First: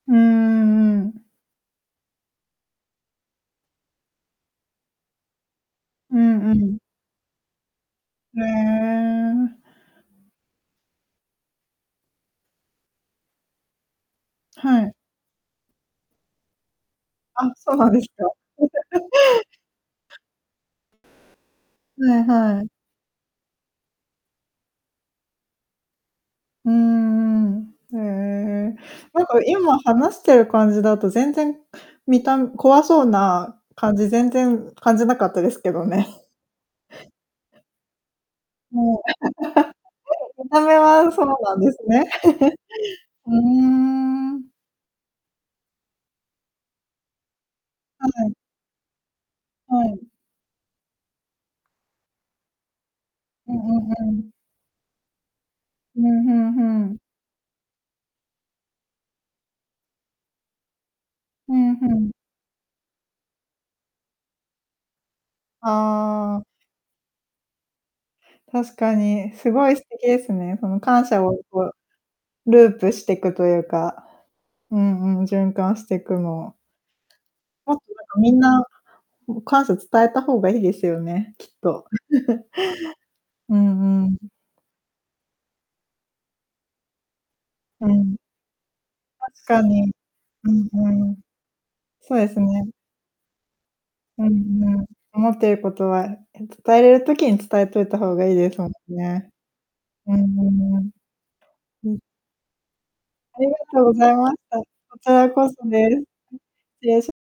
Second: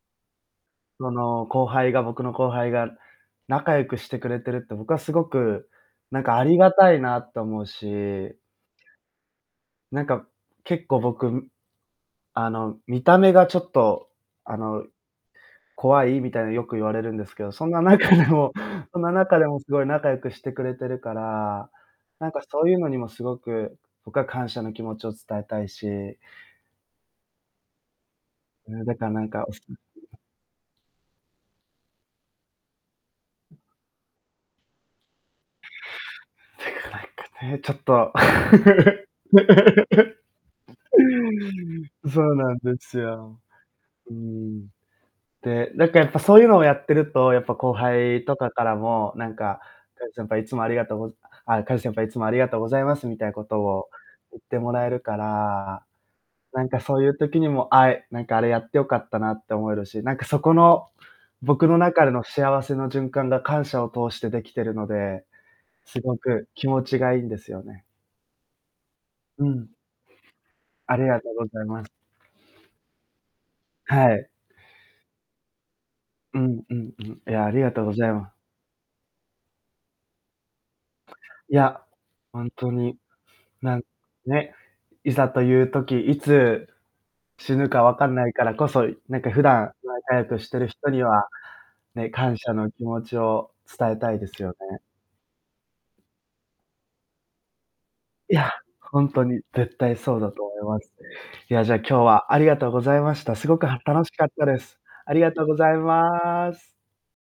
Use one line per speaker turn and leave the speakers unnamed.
うん-うんう
そ
ん。
の後輩が僕の後輩が仲良くしてくれてるって僕はすごく、
う
なんかあ
んう
りが
ん。
たいなと思うし
へえ。
なんか、結構、僕、んあの見た目がちょっと、あ
は
の、
い。
怖いみたいによく言われるんですけ
あ、
ど、そん
そう
な
なんです
中
か。
でもその中で もすごい仲良くしてくれているから、
はい
なんか
は
そ
い。
ういうのにもすごく、僕は感謝の気持ちを伝えたいし
うんうんうんうん、へえ、
ねえ、だからな
なん
ん
か
か
今話
[unintelligible]
してる感じだと全然見た怖そうな感じ全然感じなかったですけどね。
てか、なんかね、ちょっと
もう。見た目はそうなんですね。
そうなんです
う
よ。
ー
う
ん。
ん。で、なんかやっぱそういうのをやっていると、やっぱ後
は
輩
い。
とかからも、なんか、
はい。
「カジ先輩いつもありがとうあ、カジ先輩いつもありがとうございます」みたいなこ
うん
と
う
を
んうん。
言ってもらえるから、
ふんふんふ
なんか
ん。
そういう時にも、あえなんかあれやってよかったなって思えるし、なんかそこの、
う
僕
ん、
の
ふ
中で
ん。
の幸せの循環が感謝を通してできているので、すご
ああ。
く気持ちがいんですよね。
確かに、
う
すご
ん。
い素敵ですね。その
あ
感
りが
謝
とう
を
ござい
こ
ます。
うループしていくというか、
はい。
うんうん、循環してく
う
の。
ん、うん、うん。いや、ありが
もっ
とうごじゃい
とみ
ま
んな、ん感謝伝えた方がいいですよね、きっ
いや、
と。
ほんとに、
う
なん
んうん。
ね、いざという時、いつ死ぬか
う
わかん
ん。
ないからこそ、なんか普
確か
段
に、
仲良くし
う
てい
ん
る人に
うん、
は、ね、
そうで
感
す
謝
ね。
の気持ちを伝えたい
う
ですよ
ん
ね。
うん、思ってることは、え伝えれる時に伝えといた方がい
い
いで
や、
すもん
ほんと
ね。
に絶対
う
そう
ん-
だと
う
思い
んう
ま
ん。
す。いや、じゃ、今
うん。
日はありがとうございました。
あ
す
りが
ごくは
とうご
楽
ざい
しかっ
まし
た
た。
で
こ
す。
ち
あり
ら
がと
こ
う
そ
ござい
です。う、失
ます。
礼し